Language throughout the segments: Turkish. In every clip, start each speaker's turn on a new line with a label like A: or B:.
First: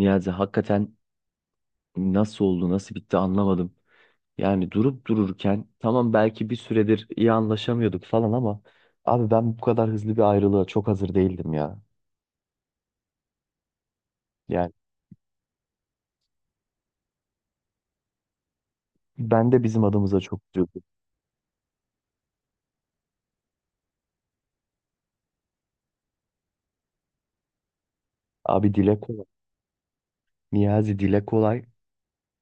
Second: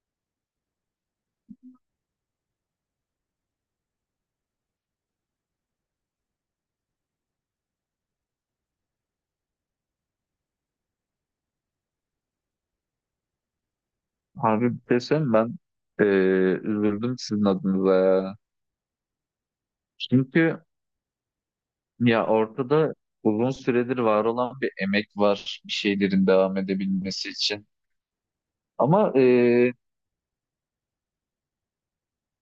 A: Niyazi hakikaten nasıl oldu, nasıl bitti anlamadım. Yani durup dururken tamam belki bir süredir iyi anlaşamıyorduk falan, ama abi ben bu kadar hızlı bir ayrılığa çok hazır değildim ya. Yani
B: Abi bir şey söyleyeyim mi? Ben eee, üzüldüm sizin adınıza ya.
A: ben de bizim adımıza çok
B: Çünkü
A: üzüldüm.
B: ya ortada uzun süredir var olan bir emek var bir şeylerin devam edebilmesi için.
A: Abi, dile
B: Ama
A: kolay. Niyazi, dile kolay.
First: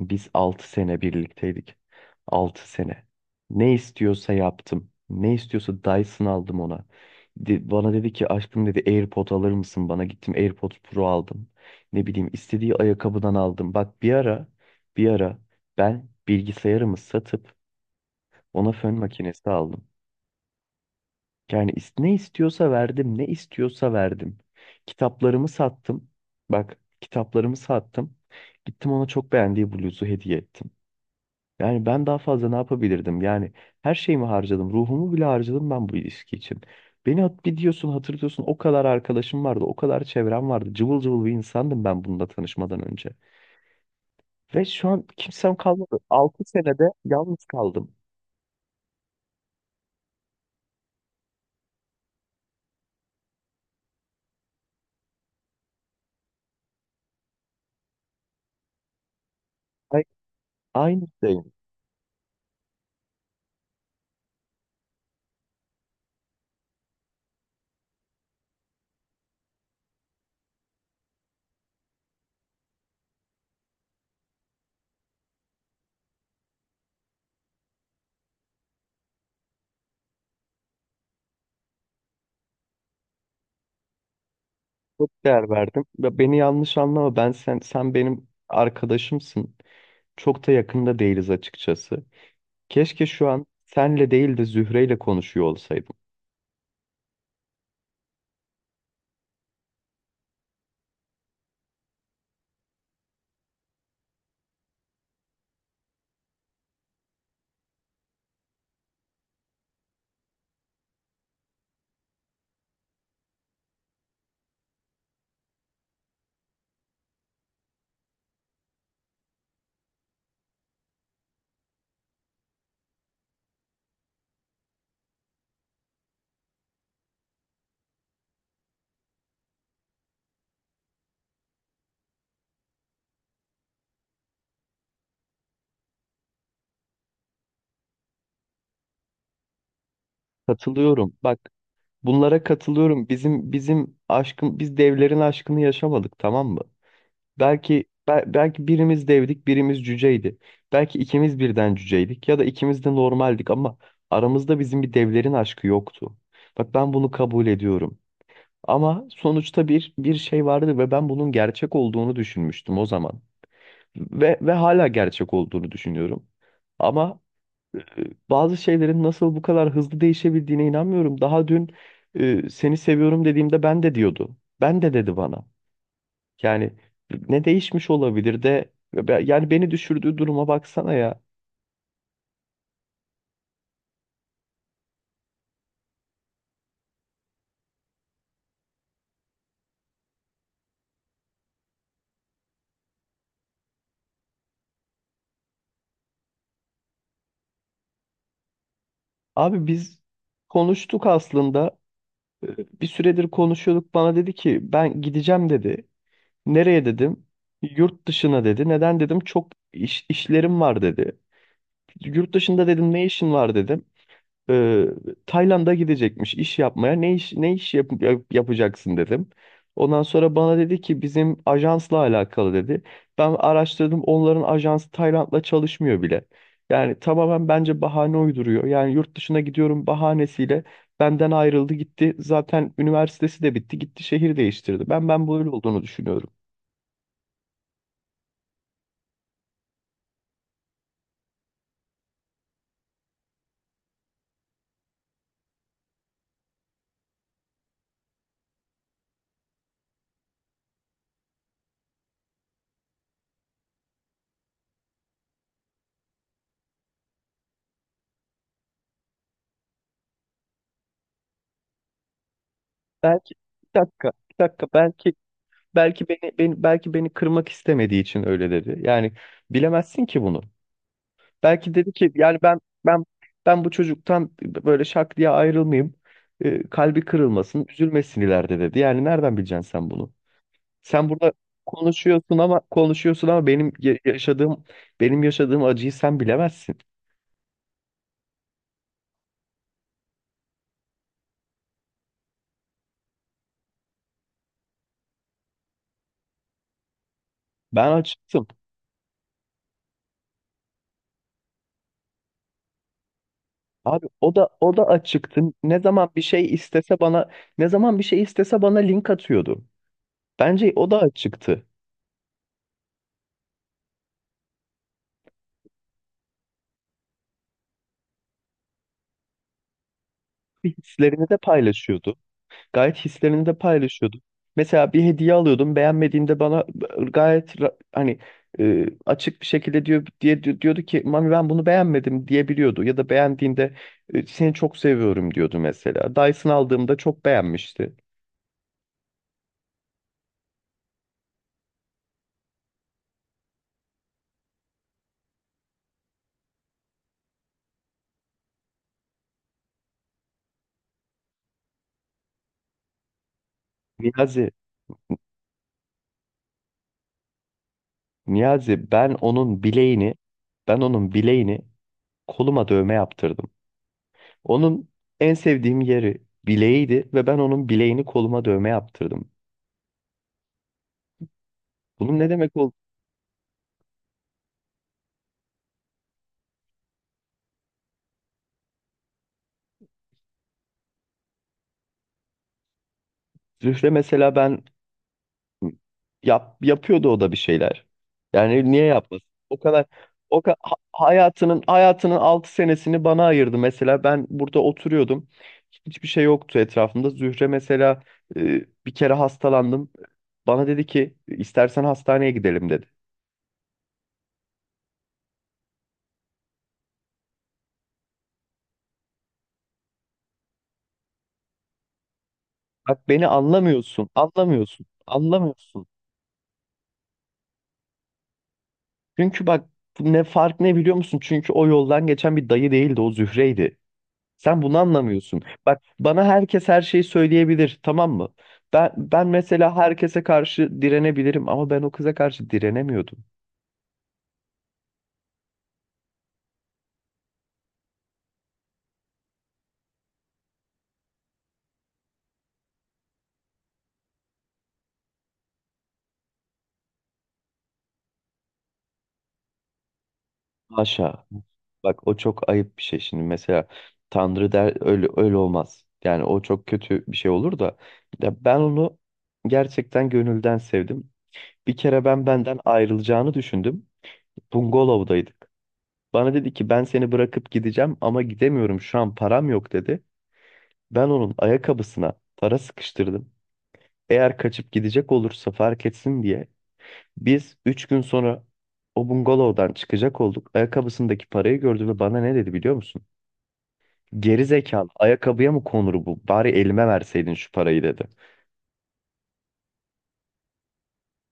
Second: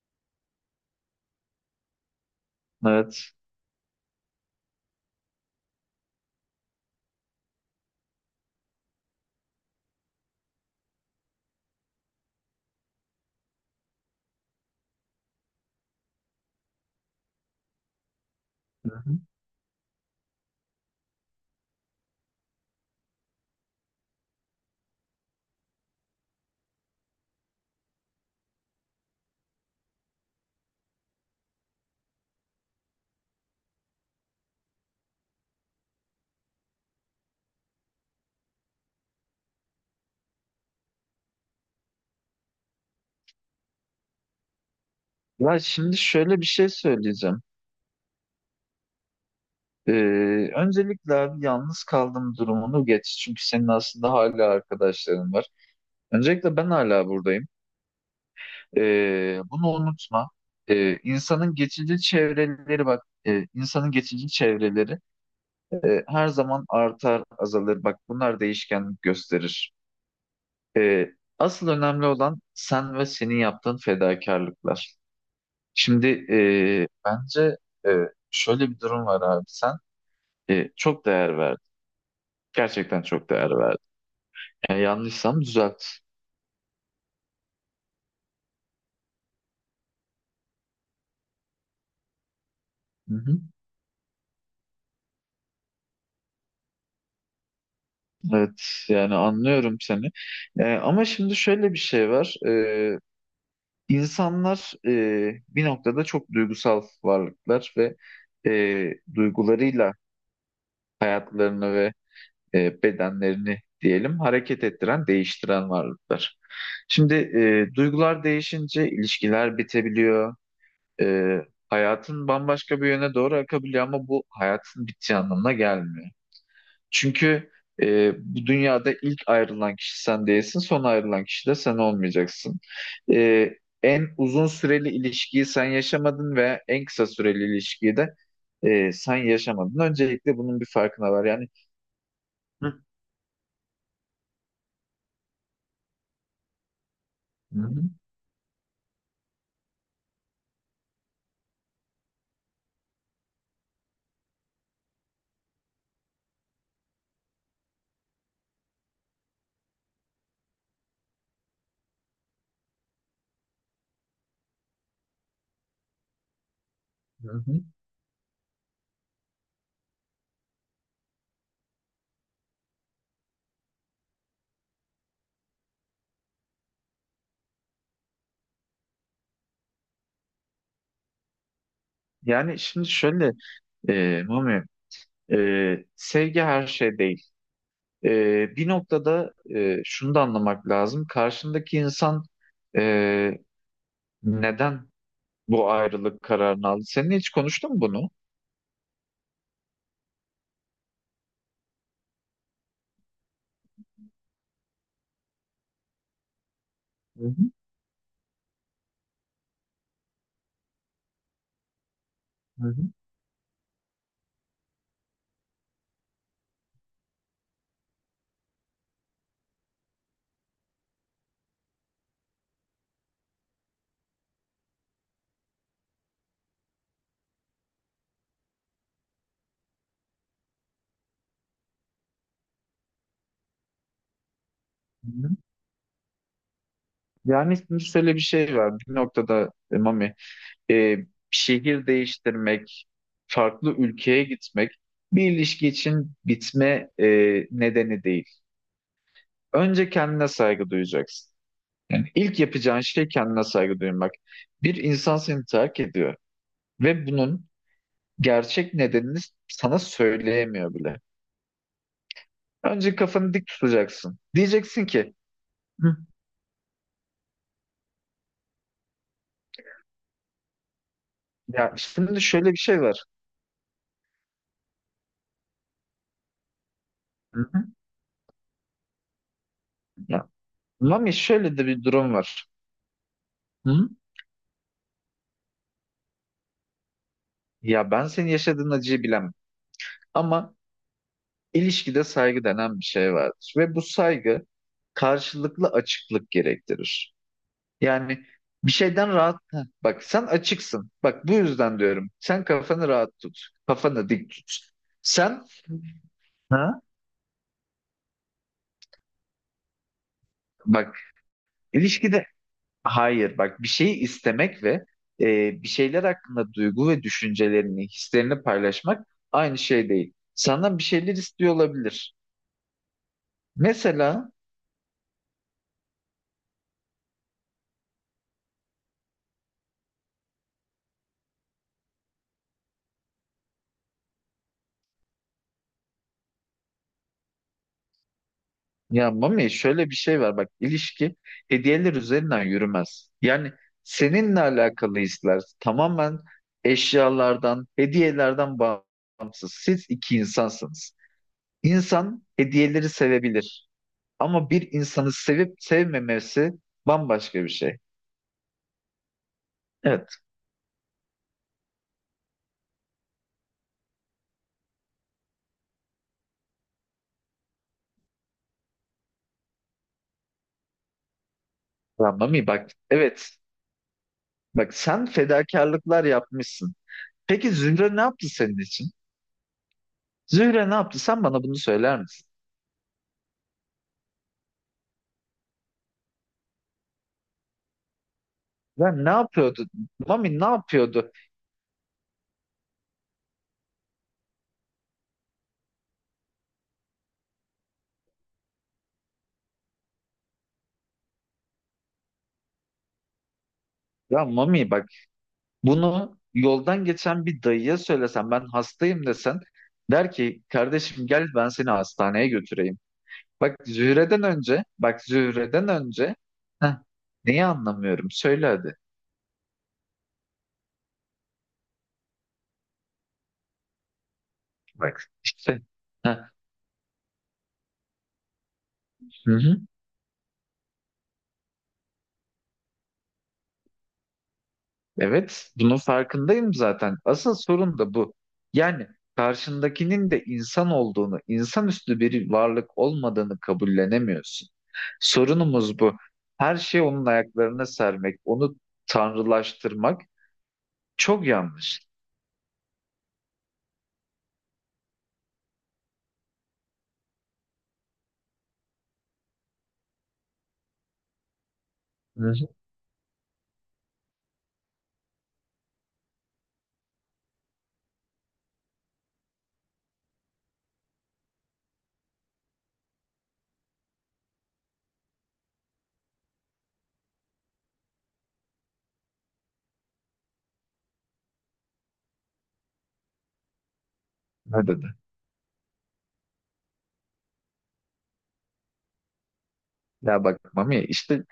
A: Biz 6 sene birlikteydik. 6 sene.
B: evet.
A: Ne istiyorsa yaptım. Ne istiyorsa Dyson aldım ona. Bana dedi ki aşkım dedi, AirPod alır mısın bana? Gittim, AirPod Pro aldım. Ne bileyim, istediği ayakkabıdan aldım. Bak, bir ara ben bilgisayarımı satıp ona
B: Hı
A: fön
B: hı.
A: makinesi aldım. Yani ne istiyorsa verdim, ne istiyorsa verdim. Kitaplarımı sattım. Bak, kitaplarımı sattım. Gittim, ona çok beğendiği bluzu hediye ettim. Yani ben daha fazla ne yapabilirdim? Yani her şeyimi harcadım. Ruhumu bile harcadım ben bu ilişki için. Beni bir diyorsun, hatırlıyorsun, o kadar arkadaşım vardı. O kadar çevrem vardı. Cıvıl cıvıl bir insandım ben bununla tanışmadan önce. Ve şu an kimsem
B: Ya şimdi
A: kalmadı.
B: şöyle
A: 6
B: bir şey
A: senede
B: söyleyeceğim.
A: yalnız kaldım.
B: Öncelikle abi yalnız kaldığım durumunu geç. Çünkü senin aslında hala arkadaşların var. Öncelikle ben hala buradayım. Bunu
A: Ay,
B: unutma.
A: aynı şey.
B: İnsanın geçici çevreleri bak. İnsanın geçici çevreleri her zaman artar, azalır. Bak bunlar değişkenlik gösterir. E, Asıl önemli olan sen ve senin yaptığın fedakarlıklar. Şimdi bence e, şöyle bir durum var abi. Sen çok değer verdin. Gerçekten çok değer verdin. Yani
A: Çok
B: yanlışsam
A: değer
B: düzelt.
A: verdim. Ve beni yanlış anlama. Ben sen benim arkadaşımsın. Çok da yakında değiliz açıkçası. Keşke
B: Hı
A: şu
B: hı.
A: an senle değil de Zühre'yle konuşuyor olsaydım.
B: Evet, yani anlıyorum seni. Ama şimdi şöyle bir şey var. İnsanlar bir noktada çok duygusal varlıklar ve duygularıyla hayatlarını ve bedenlerini diyelim hareket ettiren, değiştiren varlıklar. Şimdi duygular değişince ilişkiler bitebiliyor. E, Hayatın bambaşka bir yöne doğru akabiliyor ama bu hayatın bittiği anlamına gelmiyor. Çünkü bu dünyada ilk ayrılan kişi sen değilsin, son ayrılan kişi de sen olmayacaksın. E, En uzun süreli ilişkiyi sen yaşamadın ve en kısa süreli ilişkiyi de sen yaşamadın. Öncelikle bunun bir farkına
A: Katılıyorum.
B: var. Yani.
A: Bak, bunlara
B: Hı.
A: katılıyorum. Biz devlerin aşkını yaşamadık, tamam mı?
B: Hı hı,
A: Belki birimiz devdik, birimiz cüceydi. Belki ikimiz birden cüceydik ya da ikimiz de normaldik, ama aramızda bizim bir devlerin aşkı yoktu. Bak, ben bunu kabul ediyorum. Ama sonuçta bir şey vardı ve ben bunun gerçek olduğunu düşünmüştüm o zaman. Ve hala gerçek olduğunu düşünüyorum. Ama
B: hı hı.
A: bazı şeylerin nasıl bu kadar hızlı değişebildiğine inanmıyorum. Daha dün seni seviyorum dediğimde ben de diyordu. Ben de dedi bana. Yani ne değişmiş olabilir de yani beni düşürdüğü duruma baksana ya.
B: Yani şimdi şöyle Mami, sevgi her şey değil. Bir noktada şunu da anlamak lazım. Karşındaki insan e, neden bu ayrılık kararını aldı? Seninle hiç konuştun mu bunu?
A: Abi, biz konuştuk aslında. Bir süredir konuşuyorduk. Bana dedi ki ben gideceğim dedi. Nereye
B: Hı
A: dedim?
B: hı,
A: Yurt dışına dedi. Neden dedim? Çok iş, işlerim var dedi. Yurt dışında
B: hı hı,
A: dedim, ne işin var dedim. e, Tayland'a gidecekmiş iş yapmaya. Ne iş yapacaksın dedim. Ondan sonra bana dedi ki bizim ajansla alakalı dedi. Ben araştırdım, onların ajansı Tayland'la çalışmıyor bile. Yani tamamen bence bahane uyduruyor. Yani yurt dışına gidiyorum bahanesiyle benden ayrıldı, gitti. Zaten üniversitesi de bitti, gitti, şehir değiştirdi. Ben
B: hı
A: ben
B: hı.
A: böyle olduğunu düşünüyorum.
B: Yani şimdi şöyle bir şey var. Bir noktada Mami, e, şehir değiştirmek, farklı ülkeye gitmek bir ilişki için bitme nedeni değil. Önce kendine saygı duyacaksın. Yani ilk yapacağın şey kendine saygı duymak. Bir insan seni terk ediyor ve bunun gerçek nedenini sana söyleyemiyor bile. Önce kafanı
A: Belki,
B: dik
A: bir dakika,
B: tutacaksın.
A: bir dakika,
B: Diyeceksin
A: belki
B: ki. Hı.
A: belki beni, beni belki beni kırmak istemediği için öyle dedi. Yani bilemezsin ki bunu. Belki
B: Ya
A: dedi ki
B: şimdi
A: yani
B: şöyle bir şey var.
A: ben ben bu çocuktan böyle şak diye ayrılmayayım. Kalbi
B: Hı
A: kırılmasın,
B: hı.
A: üzülmesin ileride dedi. Yani nereden bileceksin sen bunu?
B: Ya,
A: Sen
B: Mami
A: burada
B: şöyle de bir durum
A: konuşuyorsun
B: var.
A: ama konuşuyorsun ama benim
B: Hı?
A: yaşadığım acıyı sen bilemezsin.
B: Ya ben senin yaşadığın acıyı bilemem. Ama ilişkide saygı denen bir şey vardır. Ve bu saygı karşılıklı açıklık gerektirir.
A: Ben
B: Yani
A: açıktım.
B: bir şeyden rahat. Heh, bak sen açıksın. Bak bu yüzden diyorum. Sen kafanı rahat tut.
A: Abi,
B: Kafanı dik
A: o da
B: tut.
A: o da açıktı.
B: Sen,
A: Ne zaman bir şey
B: ha?
A: istese bana ne zaman bir şey istese bana link atıyordu. Bence o
B: Bak
A: da açıktı.
B: ilişkide hayır bak bir şeyi istemek ve bir şeyler hakkında duygu ve düşüncelerini, hislerini paylaşmak aynı şey değil. Senden bir şeyler
A: Hislerini de
B: istiyor olabilir.
A: paylaşıyordu. Gayet hislerini de paylaşıyordu.
B: Mesela.
A: Mesela bir hediye alıyordum, beğenmediğinde bana gayet hani, açık bir şekilde diyordu ki, Mami ben bunu beğenmedim diyebiliyordu, ya da beğendiğinde seni çok seviyorum diyordu mesela. Dyson aldığımda çok beğenmişti.
B: Ya Mami, şöyle bir şey var, bak ilişki hediyeler üzerinden yürümez. Yani seninle alakalı hisler tamamen eşyalardan, hediyelerden bağımsız. Siz iki insansınız. İnsan hediyeleri sevebilir
A: Niyazi,
B: ama bir insanı sevip sevmemesi bambaşka bir şey.
A: Niyazi, ben onun
B: Evet.
A: bileğini ben onun bileğini koluma dövme yaptırdım. Onun en sevdiğim yeri bileğiydi ve ben onun bileğini koluma dövme yaptırdım.
B: Ya
A: Bunun ne
B: Mami,
A: demek
B: bak
A: oldu?
B: evet, bak sen fedakarlıklar yapmışsın. Peki Zühre ne yaptı senin için? Zühre ne yaptı? Sen bana bunu söyler misin?
A: Zühre mesela ben. Hı. Yapıyordu o da bir şeyler. Yani niye
B: Ben ne
A: yapmasın? O
B: yapıyordu?
A: kadar o
B: Mami ne
A: ka- ha-
B: yapıyordu?
A: hayatının hayatının 6 senesini bana ayırdı mesela. Ben burada oturuyordum. Hiçbir şey yoktu etrafımda. Zühre mesela, bir kere hastalandım. Bana dedi ki istersen hastaneye gidelim dedi.
B: Ya Mami bak, bunu yoldan geçen bir dayıya söylesen, ben hastayım desen, der ki kardeşim gel ben seni hastaneye götüreyim.
A: Bak, beni
B: Bak
A: anlamıyorsun,
B: Zühre'den önce,
A: anlamıyorsun,
B: bak Zühre'den
A: anlamıyorsun.
B: önce. Heh, neyi anlamıyorum söyle hadi.
A: Çünkü bak, ne biliyor musun? Çünkü o yoldan geçen bir dayı değildi, o Zühre'ydi. Sen bunu
B: Bak
A: anlamıyorsun.
B: işte.
A: Bak,
B: Heh,
A: bana herkes her şeyi söyleyebilir, tamam mı? Ben
B: hı hı.
A: mesela herkese karşı direnebilirim, ama ben o kıza karşı direnemiyordum.
B: Evet, bunun farkındayım zaten. Asıl sorun da bu. Yani karşındakinin de insan olduğunu, insanüstü bir varlık olmadığını kabullenemiyorsun. Sorunumuz bu. Her şeyi onun ayaklarına sermek, onu tanrılaştırmak
A: Haşa.
B: çok yanlış.
A: Bak, o çok ayıp bir şey şimdi, mesela Tanrı der, öyle olmaz. Yani o çok kötü bir şey olur da, ya ben onu gerçekten gönülden sevdim. Bir kere
B: Hı
A: ben
B: hı.
A: benden ayrılacağını düşündüm. Bungalov'daydık. Bana dedi ki ben seni bırakıp gideceğim ama gidemiyorum şu an, param yok dedi. Ben onun ayakkabısına para sıkıştırdım. Eğer kaçıp gidecek olursa fark etsin diye. Biz 3 gün sonra o bungalovdan çıkacak olduk. Ayakkabısındaki parayı gördü ve bana ne dedi biliyor musun? Geri
B: Ne dedi?
A: zekalı, ayakkabıya mı konur bu? Bari elime verseydin şu parayı dedi.
B: Ya bak Mami, işte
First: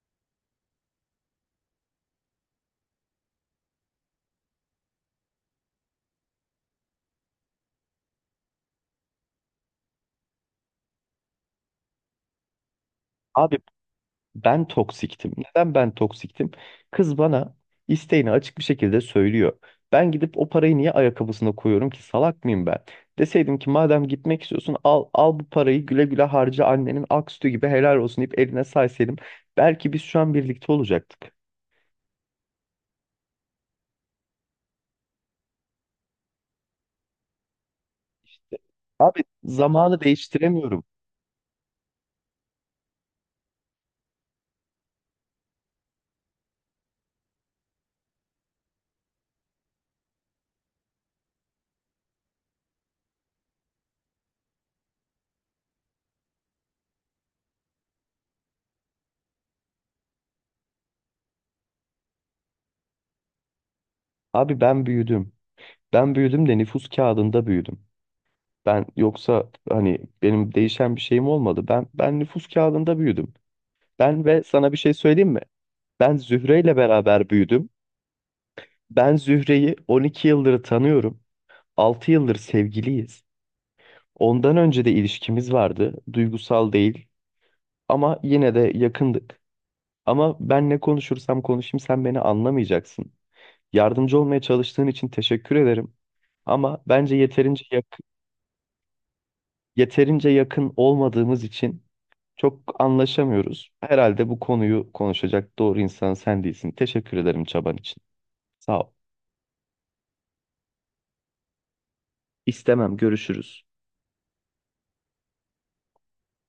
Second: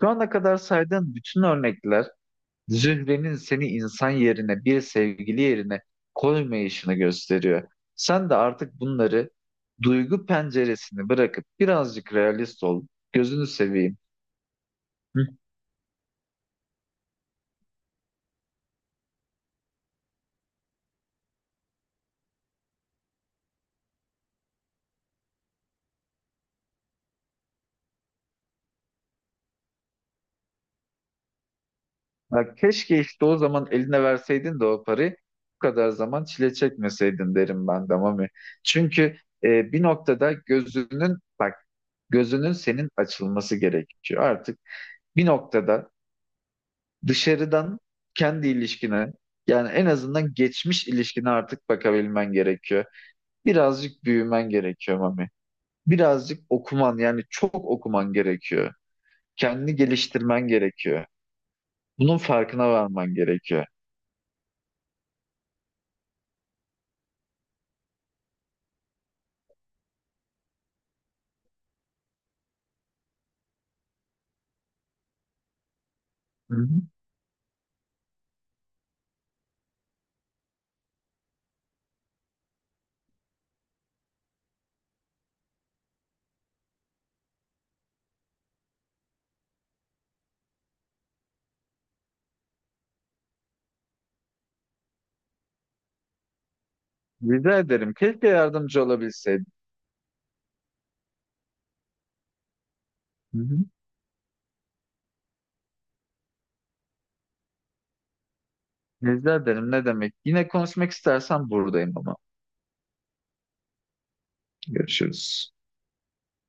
B: şu ana kadar saydığın bütün örnekler Zühre'nin seni insan yerine, bir sevgili yerine koymayışını gösteriyor. Sen de artık bunları duygu penceresini bırakıp birazcık realist ol. Gözünü
A: Abi,
B: seveyim.
A: ben
B: Hı.
A: toksiktim. Neden ben toksiktim? Kız bana isteğini açık bir şekilde söylüyor. Ben gidip o parayı niye ayakkabısına koyuyorum ki, salak mıyım ben? Deseydim ki madem gitmek istiyorsun, al al bu parayı, güle güle harca, annenin ak sütü gibi helal olsun, deyip eline saysaydım, belki biz şu an birlikte olacaktık.
B: Ya keşke işte o zaman eline verseydin de o parayı bu kadar zaman çile çekmeseydin derim ben de Mami. Çünkü
A: Abi,
B: bir
A: zamanı
B: noktada
A: değiştiremiyorum.
B: gözünün bak gözünün senin açılması gerekiyor. Artık bir noktada dışarıdan kendi ilişkine yani en azından geçmiş ilişkine artık bakabilmen gerekiyor. Birazcık büyümen gerekiyor Mami. Birazcık okuman, yani çok okuman gerekiyor. Kendini geliştirmen gerekiyor. Bunun farkına varman gerekiyor.
A: Abi, ben büyüdüm. Ben büyüdüm de nüfus kağıdında büyüdüm. Ben yoksa hani benim değişen bir şeyim olmadı. Ben nüfus kağıdında büyüdüm. Ve sana bir şey söyleyeyim mi? Ben
B: Hı
A: Zühre
B: hı.
A: ile beraber büyüdüm. Ben Zühre'yi 12 yıldır tanıyorum. 6 yıldır sevgiliyiz. Ondan önce de ilişkimiz vardı. Duygusal değil ama yine de yakındık. Ama ben ne konuşursam konuşayım sen beni anlamayacaksın. Yardımcı olmaya çalıştığın için teşekkür ederim. Ama bence
B: Rica ederim. Keşke yardımcı olabilseydim.
A: yeterince yakın olmadığımız için çok
B: Hı hı.
A: anlaşamıyoruz. Herhalde bu konuyu konuşacak doğru insan sen değilsin. Teşekkür ederim çaban için. Sağ ol.
B: Rica ederim. Ne demek? Yine konuşmak istersen buradayım ama.
A: İstemem, görüşürüz.
B: Görüşürüz.